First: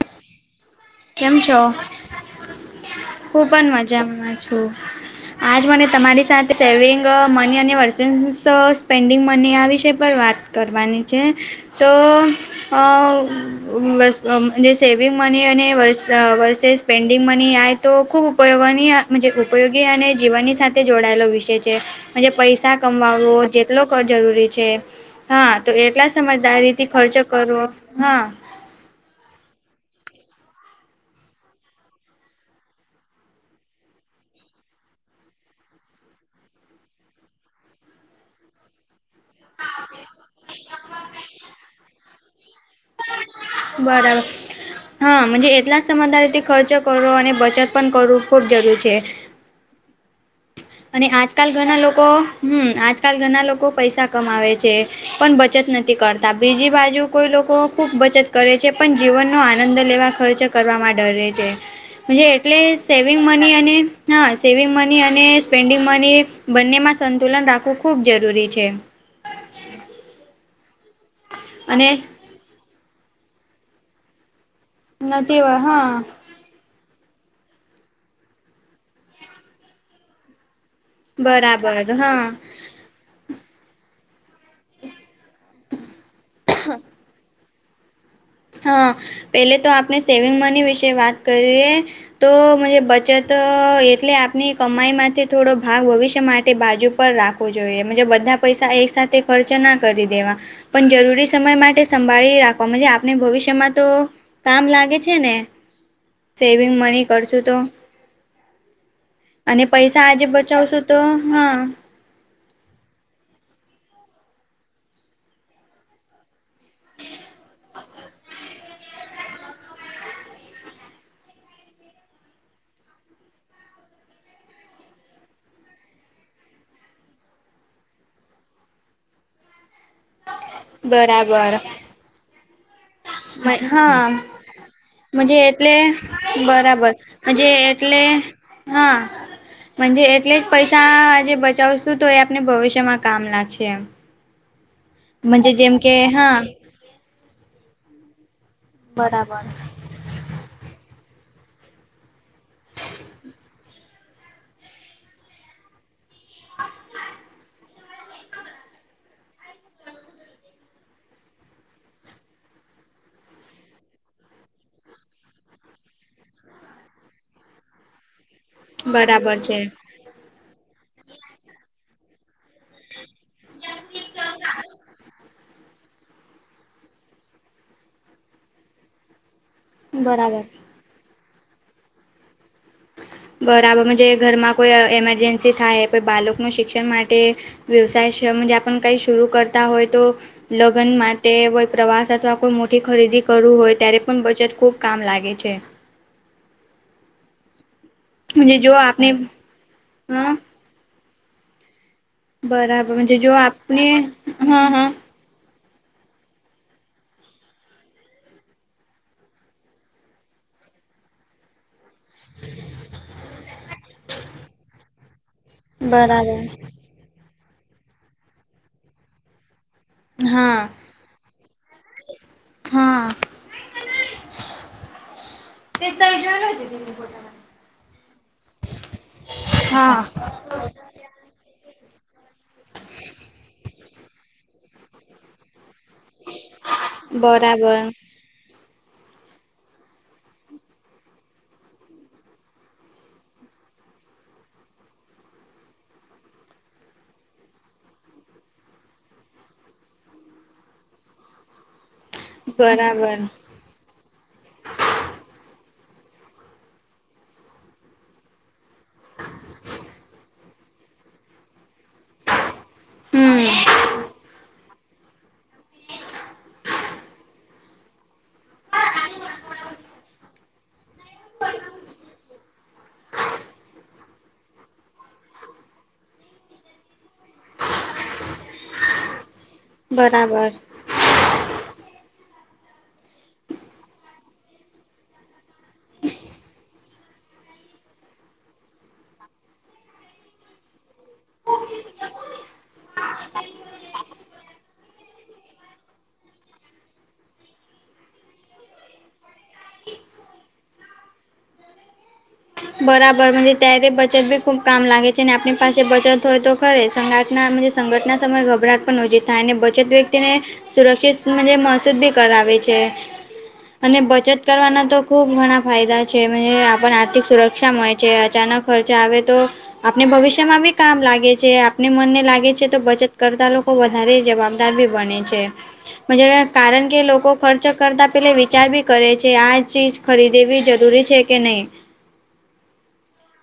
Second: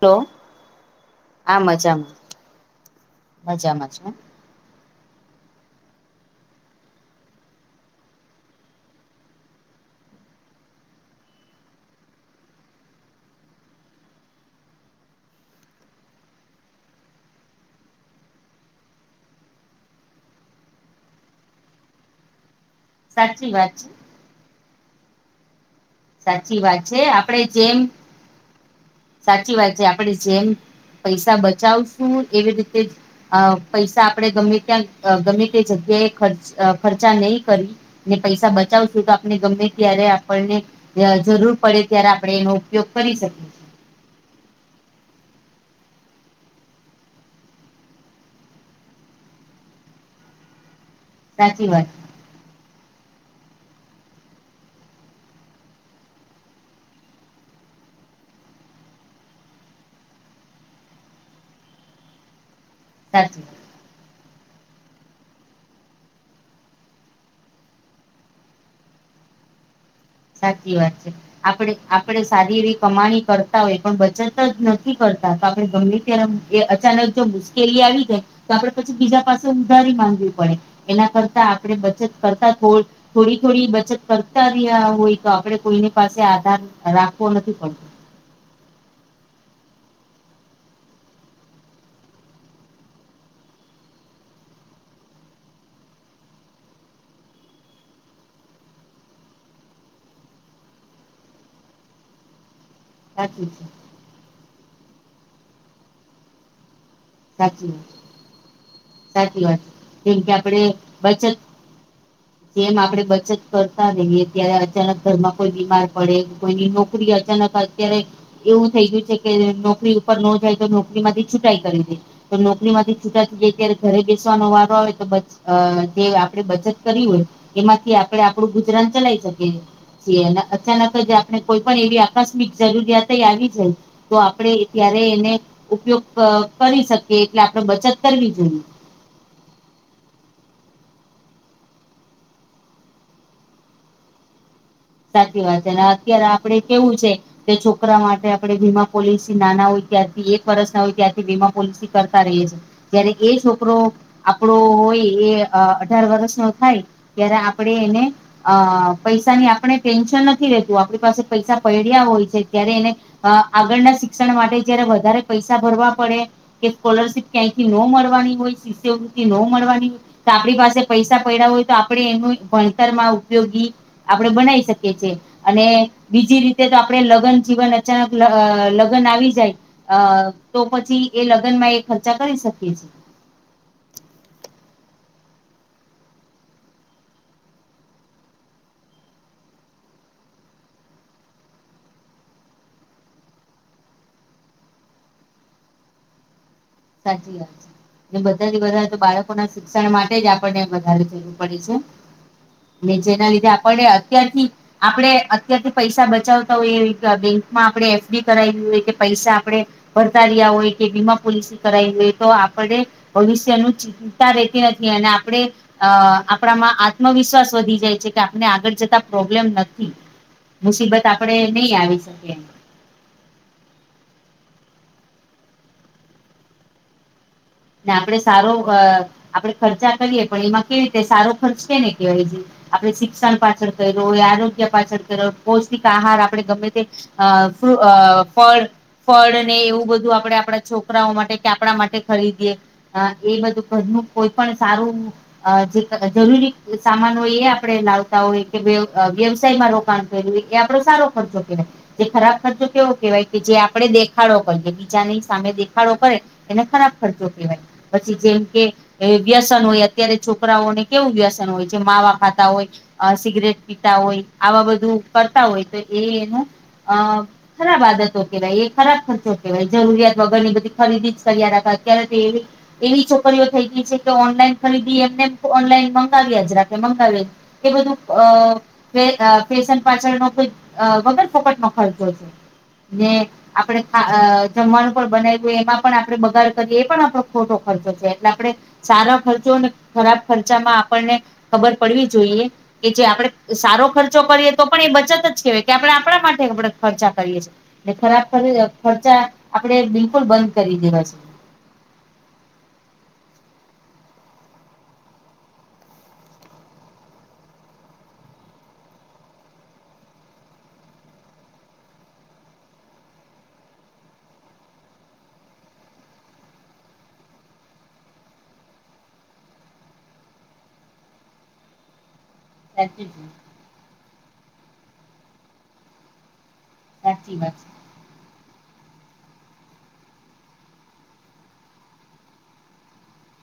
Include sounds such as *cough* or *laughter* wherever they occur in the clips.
લો. કેમ છો? હું પણ મજામાં છું. આજ મને તમારી સાથે સેવિંગ મની અને વર્સન્સ પેન્ડિંગ મની આ વિષય પર વાત કરવાની છે. તો અ જે સેવિંગ મની અને વર્ષે સ્પેન્ડિંગ મની આય તો ખૂબ ઉપયોગ ઉપયોગી અને જીવનની સાથે... જોડાયેલો વિષય છે પૈસા કમાવો સાચી વાત જેટલો છે જરૂરી છે. હા તો એટલા સાચી સમજદારી વાત થી છે ખર્ચો આપણે કરવો જેમ હા... સાચી વાત છે આપણેે જેમ પૈસા બચાવશું એવી રીતે... પૈસા આપણેે ગમે ત્યાં ગમે તે જગ્યા એ ખર્ચ ખર્ચા નહી કરી... ને પૈસા બચાવશું તો આપ... ગમે ત્યારે આપણને જરૂર પડે ત્યારે આપણે એનો ઉપયોગ કરી શકીએ. છીએ બરાબર. હા એટલા જ સમજદારી થી ખર્ચ કરવો અને બચત પણ કરવું ખૂબ જરૂરી છે. અને આજકાલ સાચી ઘરના વાત લોકો... હમ આજકાલ ઘણા લોકો પૈસા કમાવે છે પણ બચત નથી કરતા બીજી બાજુ કોઈ લોકો... ખૂબ બચત કરે છે પણ જીવનનો આનંદ લેવા ખર્ચ કરવામાં ડરે છે. એટલે સેવિંગ સાચી વાત મની અને... હા સેવિગ મની અને સ્પેન્ડિંગ મની બંનેમાં સંતુલન ખૂબ જરૂરી છે. સાચી વાત છે આપડે અને આપડે સારી એવી કમાણી કરતા હોય પણ બચત જ ન... નથી કરતા તો આપડે ગમે ત્યારે મ... એ અચાનક જો મુશ્કેલી આવી જાય તો આપડે પછી બીજા પાસે ઉંધારી માંગવી પડે. એના કરતા આપણેે બરાબર બચત હા કરતા થોડ થોડી થોડી બચત કરતા રિયા હોય. તો આપણે કોઈની પાસે આધાર રાખવો નથી પડતો. હા પેલે તો આપણે સેવિંગ મની વિશે કરીએ. તોઅ *unintelligible* બચતઅ એટલે આપની કમાઈ માંથી થોડો ભાગ ભવિષ્ય માટે બાજુ રાખો. *inaudible* જોઈએ બધા પૈસા એક સાથે ખર્ચ ના કરી દેવા. પણ જરૂરી સમય માટે સંભાળી રાખવા *inaudible* ને સાચું ભવિષ્ય છે માંતો કામ લાગે છે ને સેવિંગ મની. કરશું તો સાચી વાત સાચી વાત અને પૈસા છે જેમ આજે કે આપડે બચાવશું તો બચત હા... જેમ આપડે બચત કરતા રહીએ ત્યારે અચાનક ઘરમાં.. કોઈ બીમાર પડે કોઈની નોકરી અચાનકજ... ક્યારેક એવું થઈ ગયું છે કે નોકરી ઉપર ન જાય તો નોકરી માંથી છૂટાઈ કરી દે. તમ નોકરી માંથી છૂટા થાય ત્યારે... ઘરે બેસવાનો વારો આવે તો બચ અ જે આપડે બચત કરી હોય. એમાંથી આપડે આપડું ગુજરાન ચલાઈ શકીએ. *unintelligible* અચાનક જ આપણે બરાબર કોઈ પણ એવી આકસ્મિક જરૂરિયાત આવી જાય તો આપણે... ત્યારે એને મુજે એટલે ઉપયોગ કરી બરાબર શકીએ એટલે મુજે આપણે બચત એટલે કરવી જોઈએ હા... મુજે એટલે જ પૈસાઆ આજે બચાવશું તો એ આપને ભવિષ્યમાં કામ લાગશે. સાચી મજે વાત છે જેમ અને કે અત્યારે હા આપડે... કેવું છે કે છોકરા માટે આપણે વીમા પોલિસી નાના હોય ત્યારથી એક કે... એક વર્ષના હોય ત્યારથી વીમા પોલિસી કરતા રહી છે જ્યારે એ છોક... *unintelligible* આપડો હોય એ અ અઢાર વર્ષ નો થાય... ત્યારે આપણેે એને અ પૈસાની આપણે... ટેન્શન નથી રહેેતું આપણી પાસે પૈસા પડ્યા હોય છે ત્યારે એને... અ આગળના શિક્ષણ માટે જયારે વધારે પૈસા ભરવા પડે.. કે સ્કોલરશીપ ક્યાંય થી ન મળવાની હોય શિષ્યવૃતિથી ન બરાબર છે. મળવાની હોય..... તો આપણી પાસે પૈસા પડ્યા હોય તો આપણે એનું ભણતર માં ઉપયોગી આપણે બનાવી શકીએ... કેજે અને બીજી રીતે તો આપણે લગ્ન જીવન અચાનક લગન આવી જાય... અ તો પછી એ લગ્ન માં એ ખર્ચા કરી શકીએ છીએ. બરાબર જે ઘરમાં કોઈ એમરજન્સી થાય પર બાળક નુ શિક્ષણ માટે વ્યવસાય છે મંજે આપન કઈ શરુ કરતા હોય તો લગન માટે વય પ્રવાસ અથવા કોઈ મોટી ખરીદી કરવું હોય ત્યારે પણ બચત ખુબ કામ લાગે છે. સાચી વાત છે. એ મજે બધાથી જો બધા તો આપને બાળકો ના શિક્ષણ માટે જ હા આપણને વધારે થયુ છે. *unintelligible* બરાબર મજે જો નીચેના લીધે આપ આપને અત્યારથી હા હા આપડે અહ તેથી પૈસા બચાવતા હોયએ કા બેંકમાં આપડે એફ ડી કરાવવી હોય કે પૈસા આપડે ભર્તારીયા હોય કે બીમા પોલીસી કરાઈ એ તો આપડે ભવિષ્યનું ચિંતા રહેેતી નથી અને આપડે અહ બરાબર આપડામાં આત્મવિશ્વાસ વધી જાય છે કે આપને આગળ જતા પ્રોબ્લેમ ન તી હા મુસીબત આપડે નહી આવી શકીએ. હા. *inaudible* ને આપડે સારો અહ આપડે ખર્ચા હા કરીએ પણ એમાં કેવી રીતે સારો ખર્ચ કે ને કહેવાય આપડે શિક્ષણ પાછળ કરયો આરોગ્ય પાછળ કરયો. પૌષ્ટિક આહાર આપડડે ગમે તે અહ ફરુ બરાબર અહ ફળ ફળ ને એવું બધું આપડે આપડા છોકરાઓ માટે કે આપડા માટે ખરીદ એ અહ એ બધું ઘરનું કોઈ પણ સારું અહ જે જરૂરી સામાન હોય એ આપડે લાવતા હોય કે વ્યવસાયમાં રોકાણ કર્યું એ આપડો સારો ખર્ચો કેવાય જે ખરાબ ખર્ચો કેવો બરાબર કેવાય કે જે આપડેે દે ખાડો કરી બીજાની સામે દેખાડો કરે એને ખરાબ ખર્ચો કહેવાય પછી જેમ કે એ વ્યસન હોય અત્યારે છોકરાઓને કેવું વ્યસ ન હોય જે માવા ખાતા હોય અહ હમ સિગરેટ પીતા હોય આવા બધું કરતા હોય તો એ એનું અહ ખરાબ આદતો કેવાય એ ખરાબ ખર્ચો કેવાય જરૂરિયાત વગરની બધી ખરીદી જ કર્યા રા તા અત્યારે તો એવી એવી છોકરીઓ થઈ ગઈ છે કે ઓનલાઈન ખરીદી એમને ઓનલાઈન મંગાવ્યા જ રાખે મંગાવ્યા એ બધું અહ ફે અહ ફેશન પાછળ માં કોઈ બરાબર અહ વગર ફોકટમાં ખર્ચો છે. ને આપડે આ અહ જમવાનું પણ બનાવ્યું એમાં પણ આપડે બગાર કરીએ એ પણ આપડો ખોટો ખર્ચો છે એટલે આપડે સારુ ખર્ચો ને ખરાબ ખર્ચા માં આપણને ખબર પડવી જોઈએ કે જે આપણે ડે સારો ખર્ચો કરીએ તો પણ એ બચત જ કેહેવાય કે આપડે આપડા માટે આપડા ખર્ચા કરીએ છીએ. ને ખરાબ ખર આપડે બિલકુલ બંધ કરી દેવા છે. બરાબર મંજે ત્યારે બચત બી ખુબ કામ લાગે છે ને આપણી પાસે બચત હોય તો ખરે સંગટના માંજે સંગઠટના સમયે ગભરાટ પણ નજી થાય અને બચત વ્યક્તિને સુરક્ષિત માંજે મસૂદ બી કરાવે છે. અને બચત કરવાના તો ખુબ ઘણા ફાયદા આપને આર્થિક સુર ક્ષા મળે છે અચાનક ખર્ચા આવે તો આપને ભવિષ્ય માં બી કામ લાગે છે આપને મનને લાગે છે તો સાચી બચત કરતા લોકો વધારે જવાબદાર ભી બને છે. મંજે કારણ કે એ વાત લોકો ખર્ચ છે કરતા પેલી વિચાર બી કરે છે આ ચીજ ખરીદેવી જરૂરી છે કે નહીં.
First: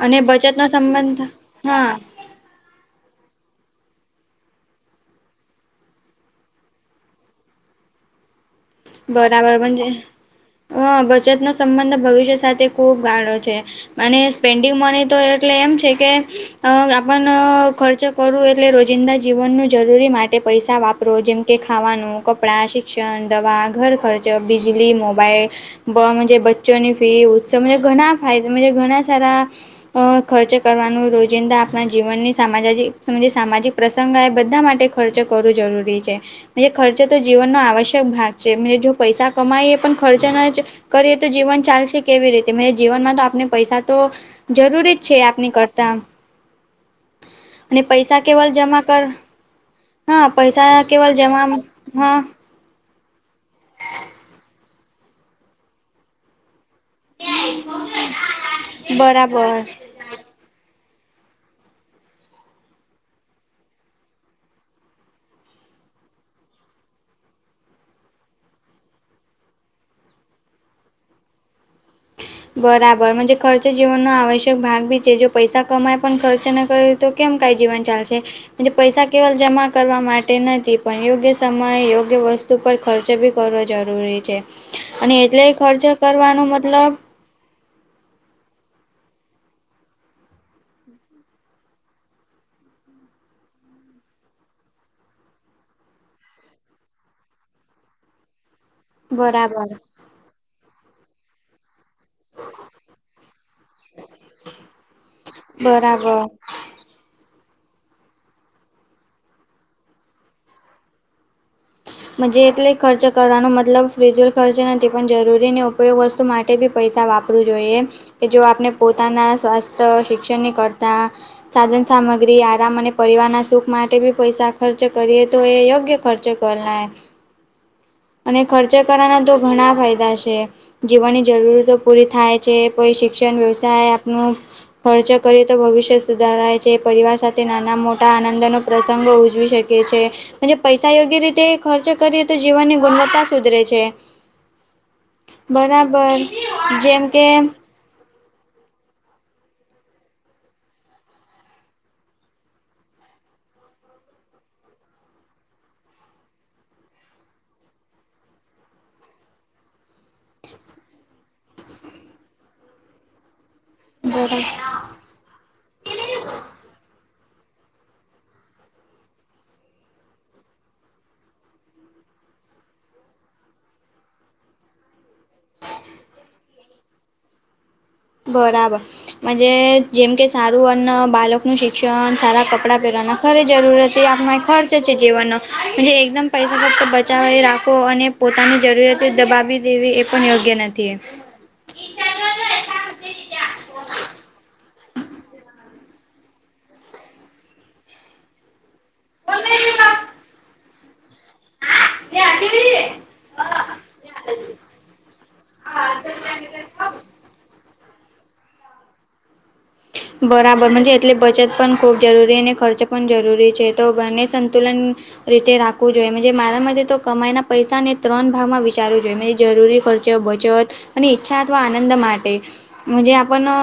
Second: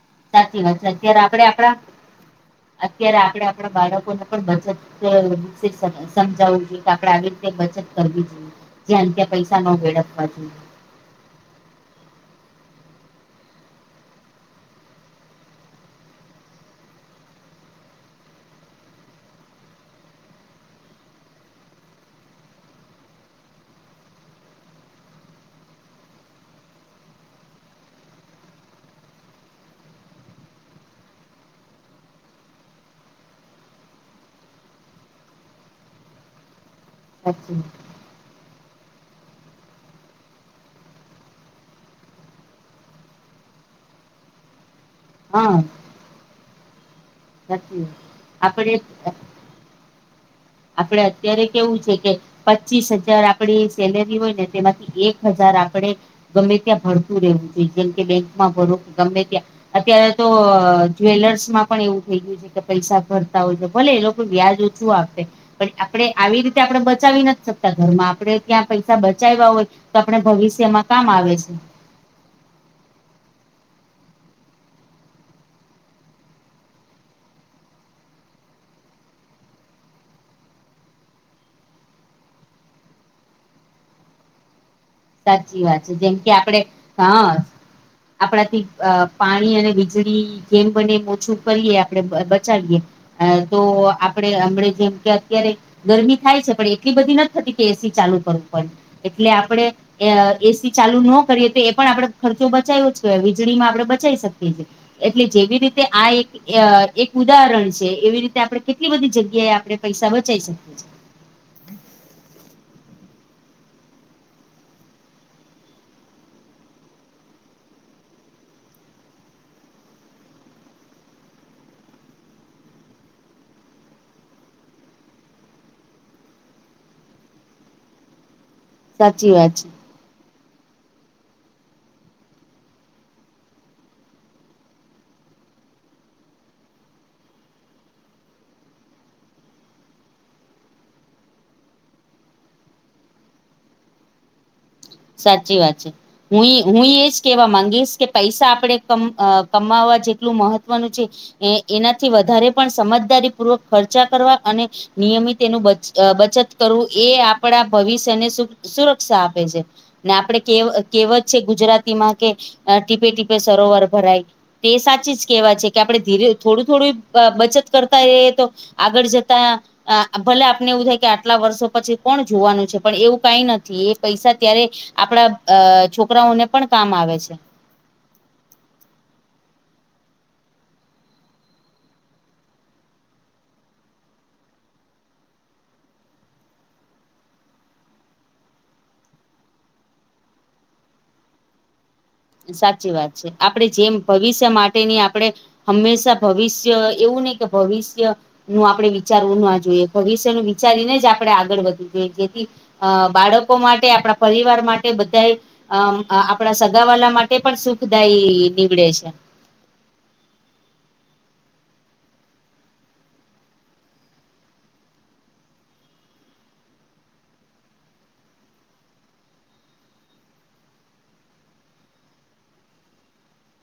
અને સાચી બચતનો વાત છે સંબંધ અત્યારે આપડે આપડા હા અત્યારે આપડે આપડા બાળકોને પણ બચત તો શિક્ષકને સમજાવવું જોઈએ કે આપડે આવી રીતે બચત કરવી જોઈએ. જયા ને તયા પૈસા નો વેળાફવા જોઈએ. હ બચત નો સંબંધ ભવિષ્ય સાથે ખૂબ ગાળો છે. અને સ્પેન્ડિંગ મની તો એટલે એમ છે કે અ આપણને ખર્ચ કરું એટલે રોજિંદા જીવન જરૂરી માટે પૈસા વાપર રોજ જેમ કે ખાવાનું, કપડાં, શિક્ષણ, દવા, ઘર-ખર્ચો, બીજળી, મોબાઈલ *unintelligible* બચ્ચોની ફી ઉત્સવ ઘણા ફાયદા ઘણા સારા ખર્ચ કરવાનું રોજિંદા આપણા જીવનની સામાજિક સામાજિક પ્રસંગ એ બધા માટે ખર્ચો કરવો જરૂરી છે. ખર્ચો તો જીવનનો સાચું આવશ્યક ભાગ જેમ જો પૈસા કમાય એ પણ ખર્ચેના જ કરીએ તો જીવન ચાલશે કેવી રીતે મે જીવનમાં તો આપને પૈસા તો જરૂરી જ છે આપની કરતા. અને નથી પૈસા કેવલ આપડે જમા કર હા પૈસા આપણે કેવલ અત્યારે જમા તો કેવું છે કે હા પચીસ હજાર આપડી સેલેરી હોય ને તેમાંથી એક હજાર આપડે ગમે ત્યાં *unintelligible* *unintelligible* જોઈએ જેમ કે બેકમાં ભરે કે ગમે ત્યાં બરાબર અત્યારે *inaudible* જ્વેલર્સ માં પણ એવું થઈ ગયું છે કે પૈસા ભરતા હોય તો ભલે એ લોકો વ્યાજ ઓછું આપે પણ આપણે આવી રીતે આપણે બચાવી નથી શકતા ઘરમાં આપણે ત્યાં પૈસા બચાવ્યા હોય તો આપણે ભવિષ્યમાં કામ આવે છે. બરાબર *unintelligible* ખર્ચ જીવનનો આવશ્યક ભાગ બી છે જો પૈસા કમાય પણ ખર્ચ ના કરે તો કેમ કાઈ જીવન ચાલશે? *unintelligible* પૈસા કેવલ જમા કરવા માટે નથી પણ યોગ્ય સમયે યોગ્ય વસ્તુ ઉપર ખર્ચો બી કરવો જરૂરી છે અને એટલે સાચી વાત ખર્ચો છે જેમ કે કરવાનો આપડે મતલબ હા આપણાથી પાણી અને વીજળી જેેમ બને એમ ઓછું કરીએ આપડે બચાવીએ હા તો આપડે હમણા જેમ કે અત્યારે ગરમી થાય છે પણ એટલી બધી નથ થતી કે એસી ચાલુ કરવું પડે. એટલે આપડે બરાબર એસી ચાલુ ન કરીએ તો એ પણ આપડે ખર્ચો બચાવ્યો જ કેવાય વીજળી માં આપણેે બચાઈ શકીએ છીએ. એટલે જેવી રીતે આ બરાબર એક એક ઉદાહરણ છે એવી રીતે આપડે કેટલી બધી જગ્યાએ આપણે પૈસા બચાઇ શકીએ છીએ. *unintelligible* એટલે ખર્ચ કરવાનો મતલબ ફીઝુલ ખર્ચો નથી પણ જરૂરી ને ઉપયોગ વસ્તુ મા *unintelligible* બી પૈસા વાપરવું જોઈએ કે જો આપણે પોતાના સ્વાસ્થ્ય શિક્ષણની કરતા સાધન-સામગ્રી આરામ અને પરિવારના સુખ માટે બી પૈસા ખર્ચ કરીએ તો એ યોગ્ય ખર્ચ ગણા *unintelligible* અને ખર્ચો કરવાના સાચી તો વાત છે ઘણા ફાયદા છે. જીવનની જરૂરતો પૂરી થાય છે કોઈ શિક્ષણ વ્યવસાય આપણું ખર્ચો કરીએ તો ભવિષ્ય સુધારાય છે પરિવાર સાથે નાના મોટા આનંદનો પ્રસંગો ઉજવી શ કીએ છીએ અને જો પૈસા યોગ્ય રીતે ખર્ચો કરીએ તો જીવનની ગુણવત્તા સુધરે છે. સાચી વાત છે બરાબર હુંય હુંય જેમ એજ કે કેવા માંગીશ કે પૈસા આપણે કમ કમાવવા જેટલું મહત્વ નું છે એનાથી વધારે પણ સમજદારી પૂર્વક ખર્ચા કરવા અને નિયમિત એનું બચત કરવું એ આપણા ભવિષ્યને શું સુરક્ષા આપે છે. ને આપડે કહેવત છે ગુજરાતીમાં કે ટીપે ટીપે સરોવર ભરાય બરાબર તે સાચીજ કેવા છે કે આપડે ધીરે થોડું થોડું બચત કરતા રહીએ તો આગળ જતા આ ભલે આપને એવું થાય કે આટલા વર્ષો પછી કોણ જોવાનું છે પણ એવું કઈ નથી એ પૈસા ત્યારે આપણા અ છોકરાઓને પણ કામ આવે છે. બરાબર. માન્જે જેમ કે સારું અને બાળકનું શિક્ષણ સારા કપડાં પહેરવાના ખરી જરૂરત એ આપણા ખર્ચ છે જીવનનો જે એકદમ પૈસા ફક્ત બચાવી રાખો અને પોતાની જરૂરિયાતો દબાવી દેવી એ પણ યોગ્ય નથી. સાચી વાત છે આપડે જેમ ભવિષ્ય મા તેની આપણે હંમેશા ભવિષ્ય એવું નહી કે ભવિષ્ય નું આપણે વિચારવું ના જોઈએ ભવિષ્યનું વિચારી ને જ આપણે આગળ વધવું જોઈએ જેથી અ બાળકો માટે આપણા પરિવાર માટે બધાએ અ આપણા સ સગાવાળા માટે પણ સુખદાયી નીવડે છે. *inaudible* બરાબર મનજે એટલે બચત પણ ખૂબ જરૂરી અને ખર્ચ પણ જરૂરી છે તો બંને સંતુલન રીતે રાખવું જોઈએ મનજે મારા મતે તો કમાઈના પૈસાને ત્રણ ભાગમાં વિચારવું જોઈએ એમાં જરૂરી ખ ચો બચત અને ઈચ્છા અથવા આનંદ માટે મનજે આપને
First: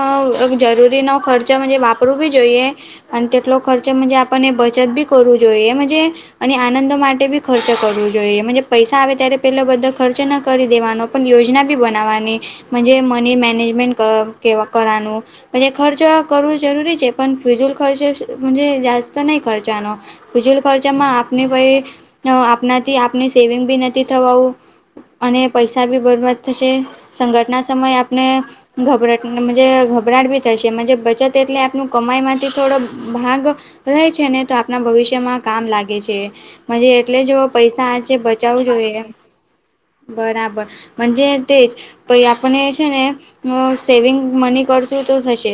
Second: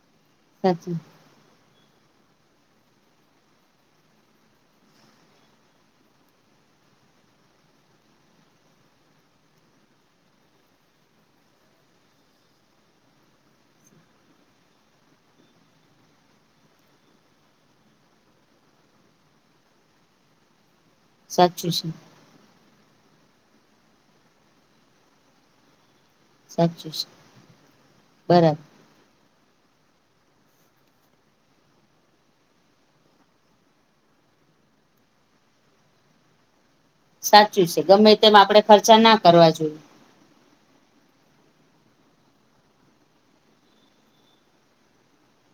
એક જરૂર સાચું ખર્ચો મનજે વાપરવું બી જોઈએ. અને તેટલો ખર્ચો મજે આપણને બચત બી કરવું જોઈએ એ મુંજે અને આનંદો માટે બી ખર્ચ કરવું જોઈએ મજે પૈસા આવે ત્યારે પેલા બધા ખર્ચ ના કરી દેવાનો. પણ યોજના બી બનાવાની મજે મની મેનેજમેન્ટ ક કે કરાનું. મજે ખર્ચો કરવું જરૂરી છે પણ ફિઝૂલ ખર્ચ જ મજે જાસ્ત જ નહી ખર્ચવાનો. ફીઝુલ ખર્ચામાં આપને સાચું છે ભાઈ આપનાથી આપને સેવિંગ બી નથી થવા અને પૈસા બી બરબાદ થશે સાચું છે સંગટના સમયે આપણે બરાબર ગભરાડ મુંજે ગભરાટભી થશેમાં જે બચત એટલે આપણ કમાઈમાંથી થોડો ભાગ રહે છે ને તો આપણા ભવિષ્યમાં કામ લાગે છે મુજે એટલે જો સાચું છે પૈસા ગમે આજે તેમ આપડે બચાવું જોઈએ ખર્ચા એમ ના કરવા જોઈએ. બરાબર મનજે તેજ પાઈ આપને છે ને સેવિંગ મની કરશું તો થશે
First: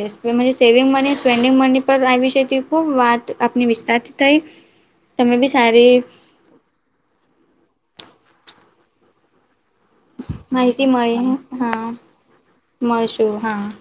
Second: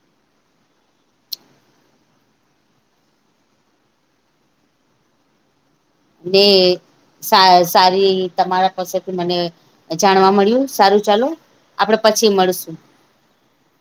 સેવિંગ મની સ્પેન્ડિંગ મની પર આવી છે તે ખૂબ વાત આપની વિસ્તાર થઈ તમે બી સારી ને સા સારી તમારા પાસેથી મને જાણવા મળ્યું માહિતી સારું ચાલુ મળી આપડે પછી મળશુ એઉ હા.